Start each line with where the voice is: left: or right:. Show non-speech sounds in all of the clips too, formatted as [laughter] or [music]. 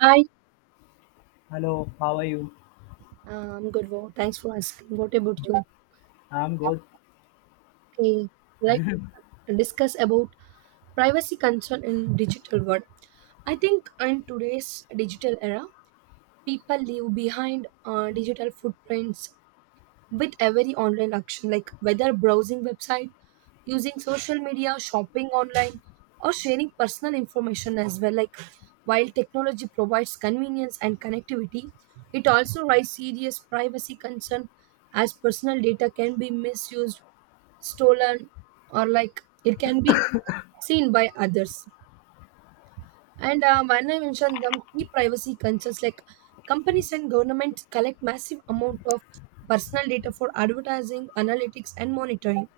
right: Hi,
left: Hello, how are you?
right: I am good. Wow. Thanks for asking. What about you?
left: I'm good.
right: Okay, like discuss about privacy concern in digital world. I think in today's digital era, people leave behind digital footprints with every online action, like whether browsing website, using social media, shopping online, or sharing personal information as well. Like while technology provides convenience and connectivity, it also raises serious privacy concern as personal data can be misused, stolen, or it can be seen by others. And when I mentioned the key privacy concerns, like companies and governments collect massive amount of personal data for advertising, analytics, and monitoring.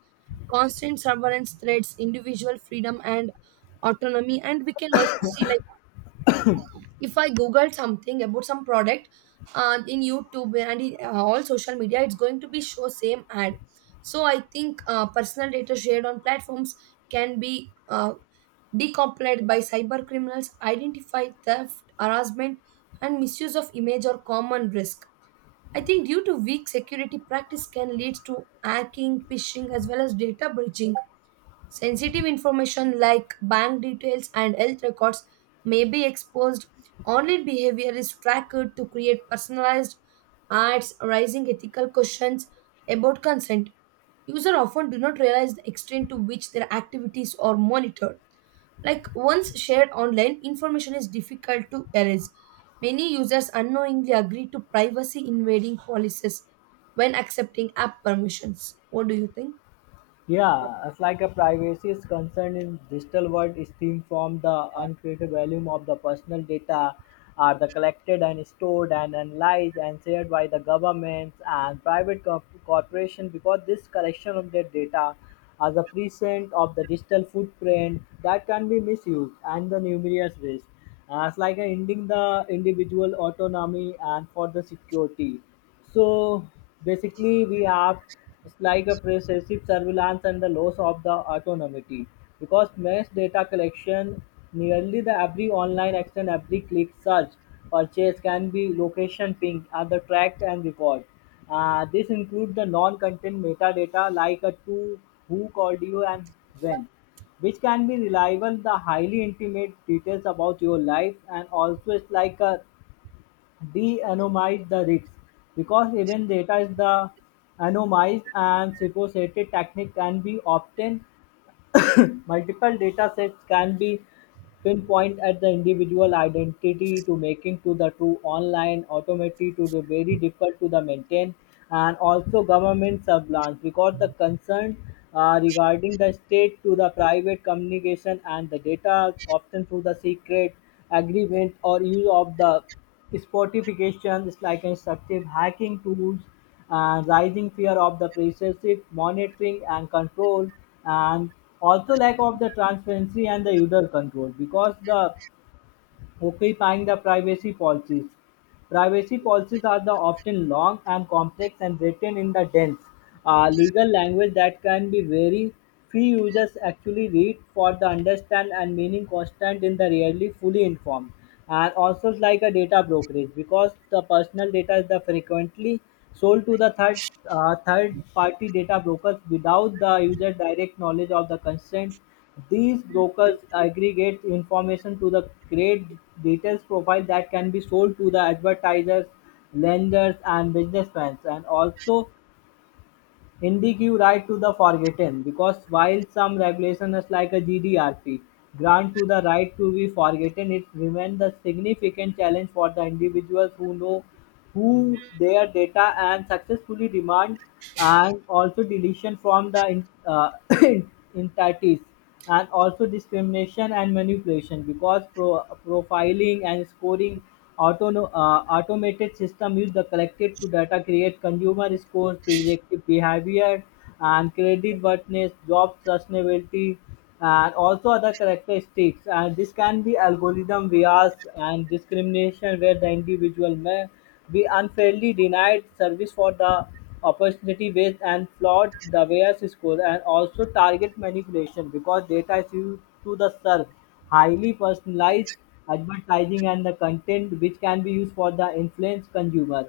right: Constant surveillance threats, individual freedom and autonomy, and we can also see like if I Google something about some product in YouTube and in all social media, it's going to be show same ad. So I think personal data shared on platforms can be Decomplied by cyber criminals, identify theft, harassment, and misuse of image are common risk. I think due to weak security practice can lead to hacking, phishing, as well as data breaching. Sensitive information like bank details and health records may be exposed. Online behavior is tracked to create personalized ads, raising ethical questions about consent. Users often do not realize the extent to which their activities are monitored. Like once shared online, information is difficult to erase. Many users unknowingly agree to privacy invading policies when accepting app permissions. What do you think?
left: Yeah, it's like a privacy is concerned in digital world is stemmed from the uncreated volume of the personal data are the collected and stored and analyzed and shared by the governments and private corporation because this collection of their data as a present of the digital footprint that can be misused and the numerous ways as like a ending the individual autonomy and for the security. So basically, we have it's like a recessive surveillance and the loss of the autonomy because mass data collection nearly the every online action, every click, search, purchase can be location pinged, and the tracked and recorded. This includes the non-content metadata like a to, who called you, and when which can be reliable the highly intimate details about your life, and also it's like a de anonymize the risks because even data is the anonymized and supposed technique can be obtained, multiple datasets can be pinpoint at the individual identity to making to the true online automaticity to the very difficult to the maintain. And also government surveillance because the concern regarding the state to the private communication and the data often through the secret agreement or use of the Spotification is like instructive hacking tools and rising fear of the precessive monitoring and control, and also lack of the transparency and the user control because the Occupying the privacy policies. Privacy policies are the often long and complex and written in the dense legal language that can be very few users actually read for the understand and meaning constant in the rarely fully informed, and also it's like a data brokerage because the personal data is the frequently sold to the third third party data brokers without the user direct knowledge of the consent. These brokers aggregate information to the create detailed profile that can be sold to the advertisers, lenders, and businessmen, and also indigue right to the forgotten, because while some regulations like a GDRP grant to the right to be forgotten, it remains a significant challenge for the individuals who know who their data and successfully demand and also deletion from the [coughs] entities, and also discrimination and manipulation because profiling and scoring automated system use the collected to data create consumer scores predictive behavior and credit worthiness job sustainability and also other characteristics, and this can be algorithm bias and discrimination where the individual may be unfairly denied service for the opportunity based and flawed the bias score, and also target manipulation because data is used to the serve highly personalized advertising and the content which can be used for the influence consumer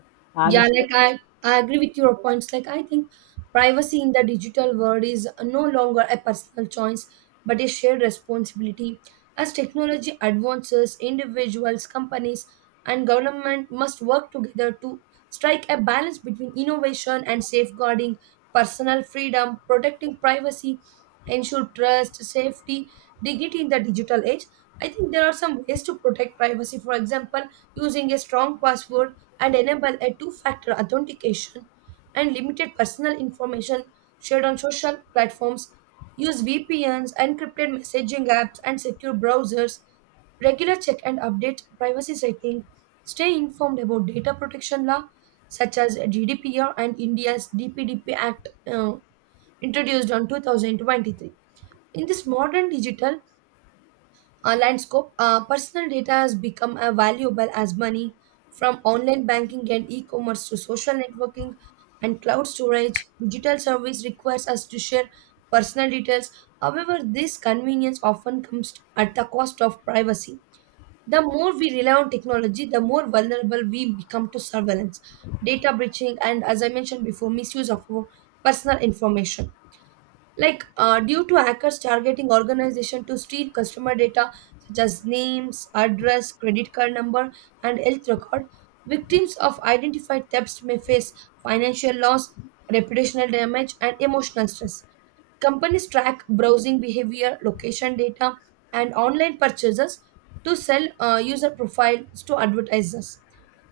left: and.
right: Yeah, like I agree with your points. Like I think privacy in the digital world is no longer a personal choice, but a shared responsibility. As technology advances, individuals, companies, and government must work together to strike a balance between innovation and safeguarding personal freedom, protecting privacy, ensure trust, safety, dignity in the digital age. I think there are some ways to protect privacy. For example, using a strong password and enable a two factor authentication and limited personal information shared on social platforms. Use VPNs, encrypted messaging apps, and secure browsers. Regular check and update privacy settings. Stay informed about data protection law such as GDPR and India's DPDP Act introduced on 2023. In this modern digital landscape, personal data has become as valuable as money from online banking and e commerce to social networking and cloud storage. Digital service requires us to share personal details. However, this convenience often comes at the cost of privacy. The more we rely on technology, the more vulnerable we become to surveillance, data breaching, and as I mentioned before, misuse of our personal information like due to hackers targeting organization to steal customer data such as names address credit card number and health record victims of identified thefts may face financial loss reputational damage and emotional stress companies track browsing behavior location data and online purchases to sell user profiles to advertisers.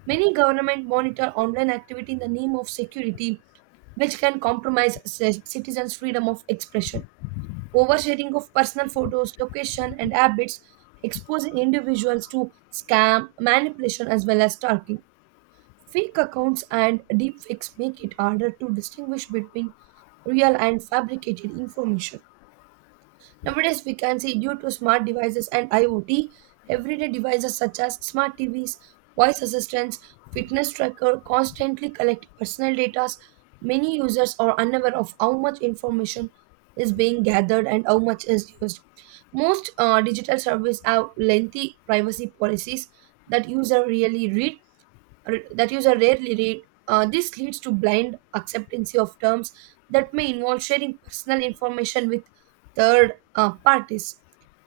right: Many governments monitor online activity in the name of security, which can compromise citizens' freedom of expression. Oversharing of personal photos, location, and habits exposes individuals to scam, manipulation, as well as stalking. Fake accounts and deepfakes make it harder to distinguish between real and fabricated information. Nowadays, we can see due to smart devices and IoT, everyday devices such as smart TVs, voice assistants, fitness tracker constantly collect personal data. Many users are unaware of how much information is being gathered and how much is used. Most digital services have lengthy privacy policies that user really read that user rarely read. This leads to blind acceptance of terms that may involve sharing personal information with third parties.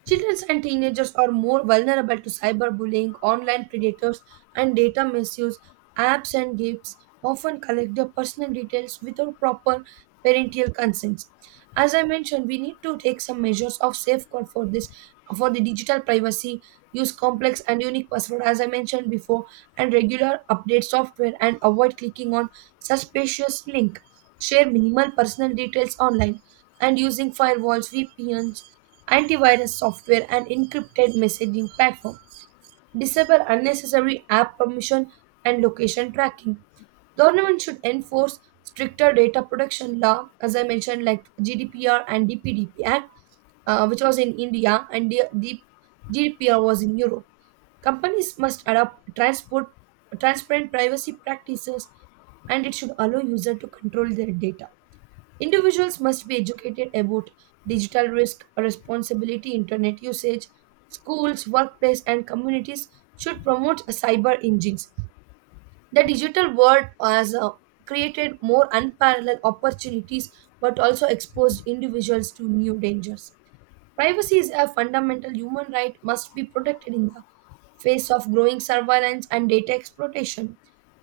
right: Children and teenagers are more vulnerable to cyberbullying, online predators, and data misuse. Apps and games often collect their personal details without proper parental consents. As I mentioned, we need to take some measures of safeguard for this, for the digital privacy, use complex and unique password. As I mentioned before, and regular update software and avoid clicking on suspicious link. Share minimal personal details online and using firewalls, VPNs, antivirus software and encrypted messaging platform disable unnecessary app permission and location tracking. Government should enforce stricter data protection law, as I mentioned, like GDPR and DPDP Act, which was in India, and GDPR was in Europe. Companies must adopt transparent privacy practices, and it should allow users to control their data. Individuals must be educated about digital risk, responsibility, internet usage. Schools, workplace, and communities should promote cyber engines. The digital world has created more unparalleled opportunities but also exposed individuals to new dangers. Privacy is a fundamental human right must be protected in the face of growing surveillance and data exploitation.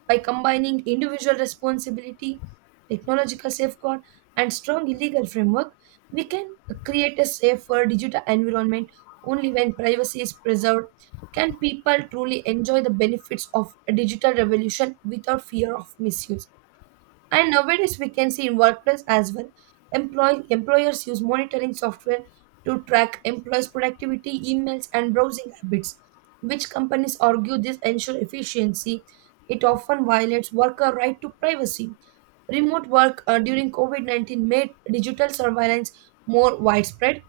right: By combining individual responsibility, technological safeguard, and strong legal framework, we can create a safer digital environment only when privacy is preserved. Can people truly enjoy the benefits of a digital revolution without fear of misuse? And nowadays, we can see in workplace as well, employers use monitoring software to track employees' productivity, emails, and browsing habits, which companies argue this ensure efficiency. It often violates worker right to privacy. Remote work during COVID -19 made digital surveillance more widespread.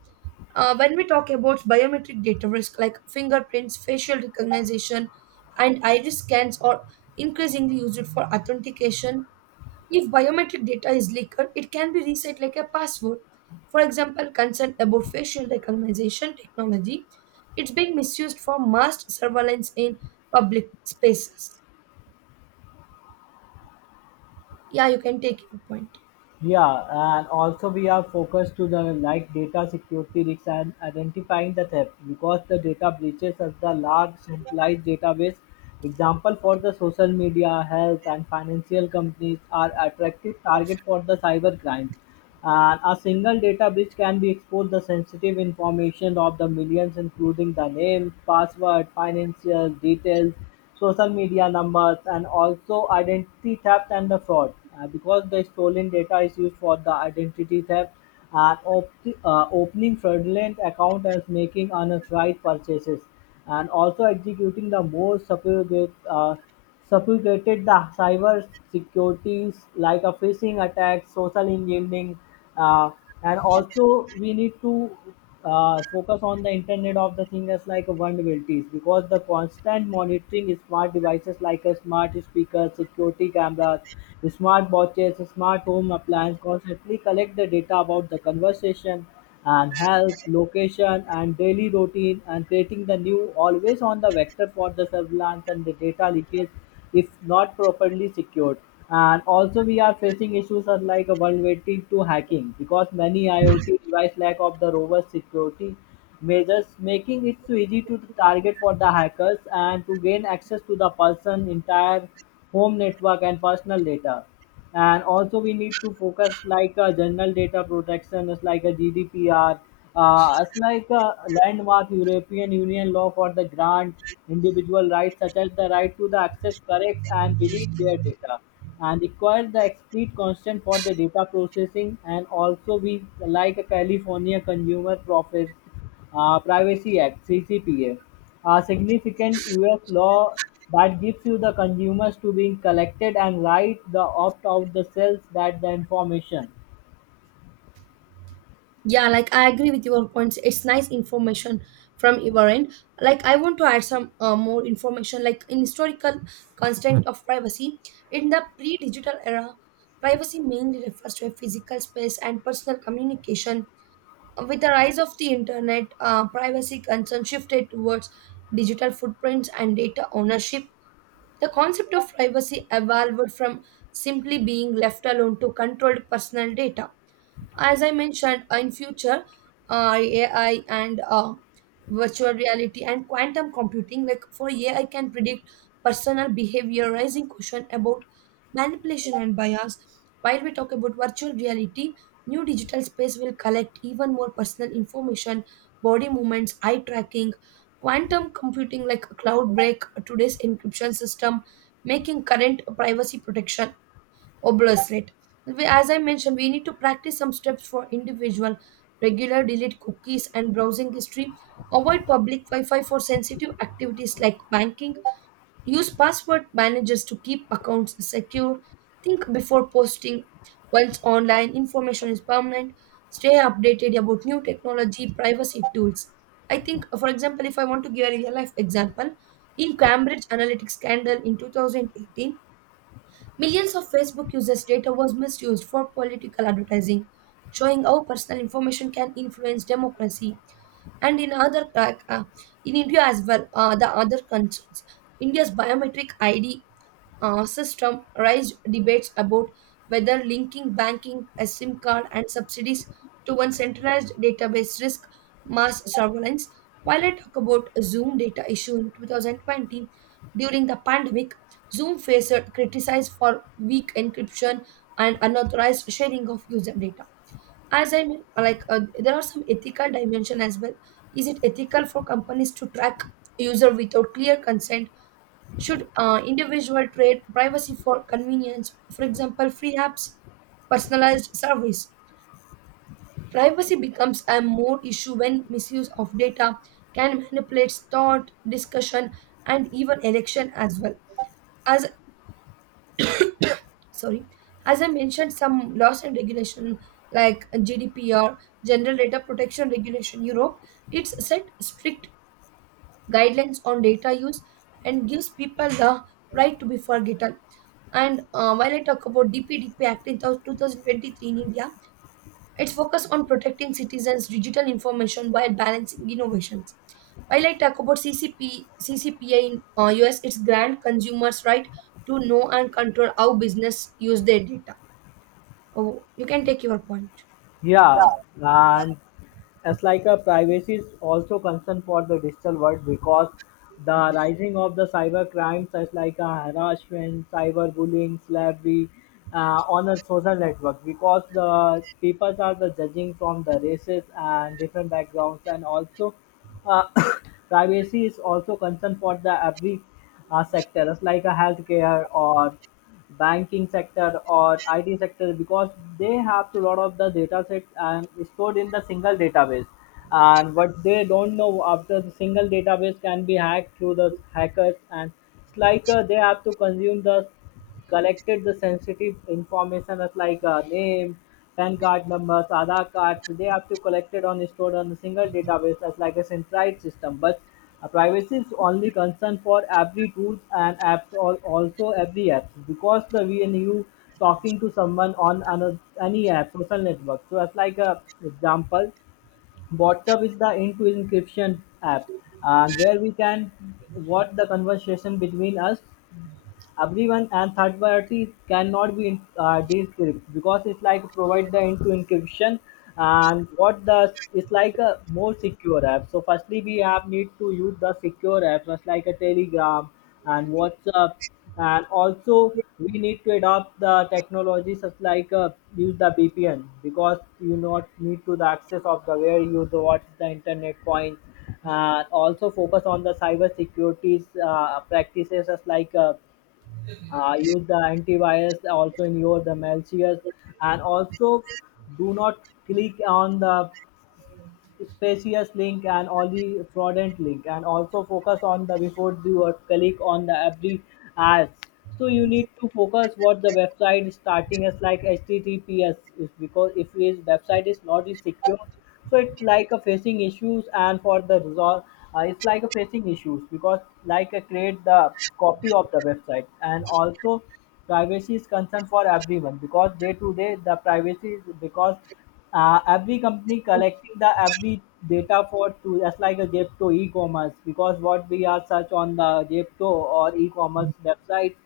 right: When we talk about biometric data risk like fingerprints, facial recognition, and iris scans are increasingly used for authentication if biometric data is leaked, it can be reset like a password. For example, concern about facial recognition technology, it's being misused for mass surveillance in public spaces. Yeah, you can take your point.
left: Yeah, and also we are focused to the like data security risks and identifying the theft because the data breaches are the large centralized database. Example for the social media, health and financial companies are attractive target for the cyber crimes. And a single data breach can be exposed the sensitive information of the millions, including the name, password, financial details, social media numbers, and also identity theft and the fraud. Because the stolen data is used for the identity theft and opening fraudulent account and making unauthorized purchases, and also executing the most sophisticated. Suffocated the cyber securities like a phishing attack, social engineering, uh, and also we need to focus on the internet of the things as like vulnerabilities because the constant monitoring is smart devices like a smart speaker, security cameras, smart watches, smart home appliance constantly collect the data about the conversation and health, location, and daily routine, and creating the new always on the vector for the surveillance and the data leakage if not properly secured. And also, we are facing issues are like a one waiting to hacking because many IoT device lack of the robust security measures, making it so easy to target for the hackers and to gain access to the person entire home network and personal data, and also we need to focus like a general data protection is like a gdpr as like a landmark european union law for the grant individual rights such as the right to the access correct and delete their data and requires the explicit consent for the data processing, and also we like a california consumer profit Privacy Act (CCPA), a significant U.S. law that gives you the consumers to being collected and right the opt out the cells that the information.
right: Yeah, like I agree with your points. It's nice information from your end. Like I want to add some more information. Like in historical constraint of privacy, in the pre-digital era, privacy mainly refers to a physical space and personal communication. With the rise of the internet, privacy concerns shifted towards digital footprints and data ownership. The concept of privacy evolved from simply being left alone to controlled personal data as I mentioned in future ai and virtual reality and quantum computing like for ai can predict personal behavior raising question about manipulation and bias while we talk about virtual reality new digital space will collect even more personal information body movements eye tracking quantum computing like cloud break today's encryption system making current privacy protection or bracelet. As I mentioned, we need to practice some steps for individual, regular delete cookies and browsing history, avoid public Wi Fi for sensitive activities like banking, use password managers to keep accounts secure, think before posting once online, information is permanent, stay updated about new technology, privacy tools. I think, for example, if I want to give a real life example, in Cambridge Analytics scandal in 2018, millions of Facebook users' data was misused for political advertising, showing how personal information can influence democracy. And in other, in India as well, the other concerns, India's biometric ID system raised debates about whether linking banking, a SIM card, and subsidies to one centralized database risk mass surveillance. While I talk about Zoom data issue in 2020 during the pandemic, Zoom faced criticized for weak encryption and unauthorized sharing of user data. As I mean, like there are some ethical dimension as well. Is it ethical for companies to track user without clear consent? Should individual trade privacy for convenience, for example, free apps, personalized service? Privacy becomes a more issue when misuse of data can manipulate thought, discussion, and even election as well. As sorry, as I mentioned, some laws and regulation like GDPR, General Data Protection Regulation Europe, it's set strict guidelines on data use and gives people the right to be forgotten. And while I talk about DPDP Act in 2023 in India, it's focus on protecting citizens' digital information while balancing innovations. While I talk about CCPA in US, it's grant consumers' right to know and control how business use their data. Oh, you can take your point.
left: Yeah, and as like a privacy is also concern for the digital world because the rising of the cyber crimes such like a harassment, cyberbullying, slavery on a social network because the people are the judging from the races and different backgrounds, and also uh, [coughs] privacy is also concern for the every sector as like a healthcare or banking sector or IT sector because they have a lot of the data sets and stored in the single database. And what they don't know after the single database can be hacked through the hackers, and it's like they have to consume the collected the sensitive information as like name, PAN card numbers, Aadhaar cards. They have to collected on stored on a single database as like a centralized system. But privacy is only concern for every tools and apps or also every apps because the when you talking to someone on another, any app social network. So as like a example, WhatsApp is the into encryption app and where we can what the conversation between us everyone and third party cannot be decrypted because it's like provide the into encryption and what the it's like a more secure app. So firstly we have need to use the secure apps just like a telegram and whatsapp, and also we need to adopt the technology such like use the VPN because you not need to the access of the where you the what's the internet point, and also focus on the cyber securities practices as like use the antivirus also in your the malicious, and also do not click on the spacious link and all the fraudulent link, and also focus on the before you are click on the every ads. So you need to focus what the website is starting as like https is because if his website is not is secure, so it's like a facing issues, and for the resolve it's like a facing issues because like a create the copy of the website, and also privacy is concern for everyone because day to day the privacy is because every company collecting the every data for to just like a Zepto e-commerce because what we are search on the Zepto or e-commerce website,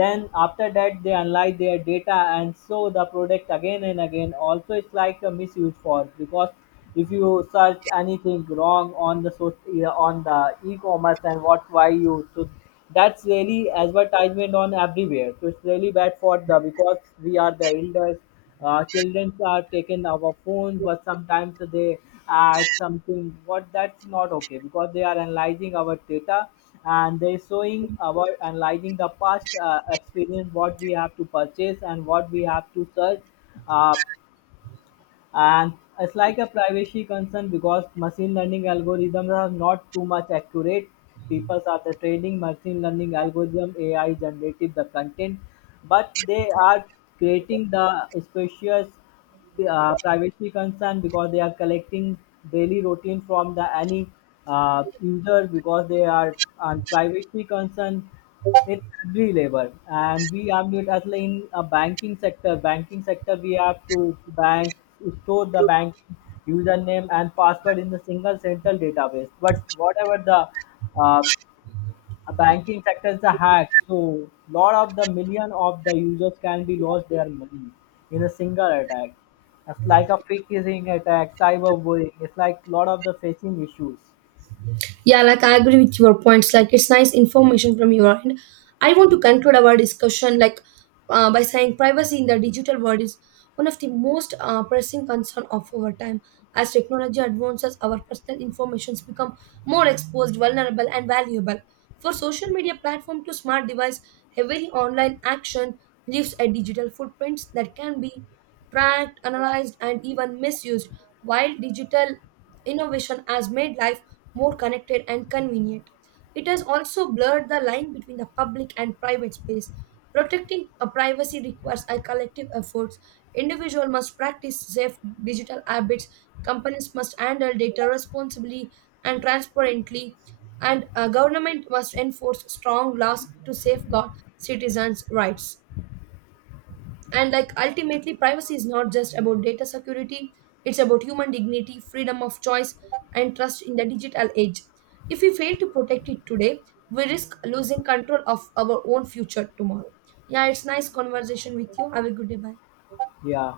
left: then after that they analyze their data and show the product again and again. Also, it's like a misuse for because if you search anything wrong on the so yeah, on the e-commerce and what why you so that's really advertisement on everywhere. So it's really bad for the because we are the elders. Children are taking our phones, but sometimes they add something. What that's not okay because they are analyzing our data and they're showing our analyzing the past experience what we have to purchase and what we have to search, uh, and it's like a privacy concern because machine learning algorithms are not too much accurate. People are the training machine learning algorithm ai generative the content, but they are creating the spacious privacy concern because they are collecting daily routine from the any user because they are on privacy concern it's agri labor, and we have to it as like in a banking sector. Banking sector, we have to bank store the bank username and password in the single central database. But whatever the uh, banking sector is a hack, so lot of the million of the users can be lost their money in a single attack. It's like a phishing attack, cyberbullying. It's like lot of the phishing issues.
right: Yeah, like I agree with your points. Like it's nice information from your end. I want to conclude our discussion like by saying privacy in the digital world is one of the most pressing concern of our time. As technology advances, our personal informations become more exposed, vulnerable, and valuable. For social media platform to smart device, every online action leaves a digital footprint that can be tracked, analyzed, and even misused. While digital innovation has made life more connected and convenient. It has also blurred the line between the public and private space. Protecting a privacy requires a collective effort. Individuals must practice safe digital habits. Companies must handle data responsibly and transparently, and a government must enforce strong laws to safeguard citizens' rights and like ultimately privacy is not just about data security, it's about human dignity, freedom of choice, and trust in the digital age. If we fail to protect it today, we risk losing control of our own future tomorrow. Yeah, it's nice conversation with you. Have a good day. Bye.
left: Yeah.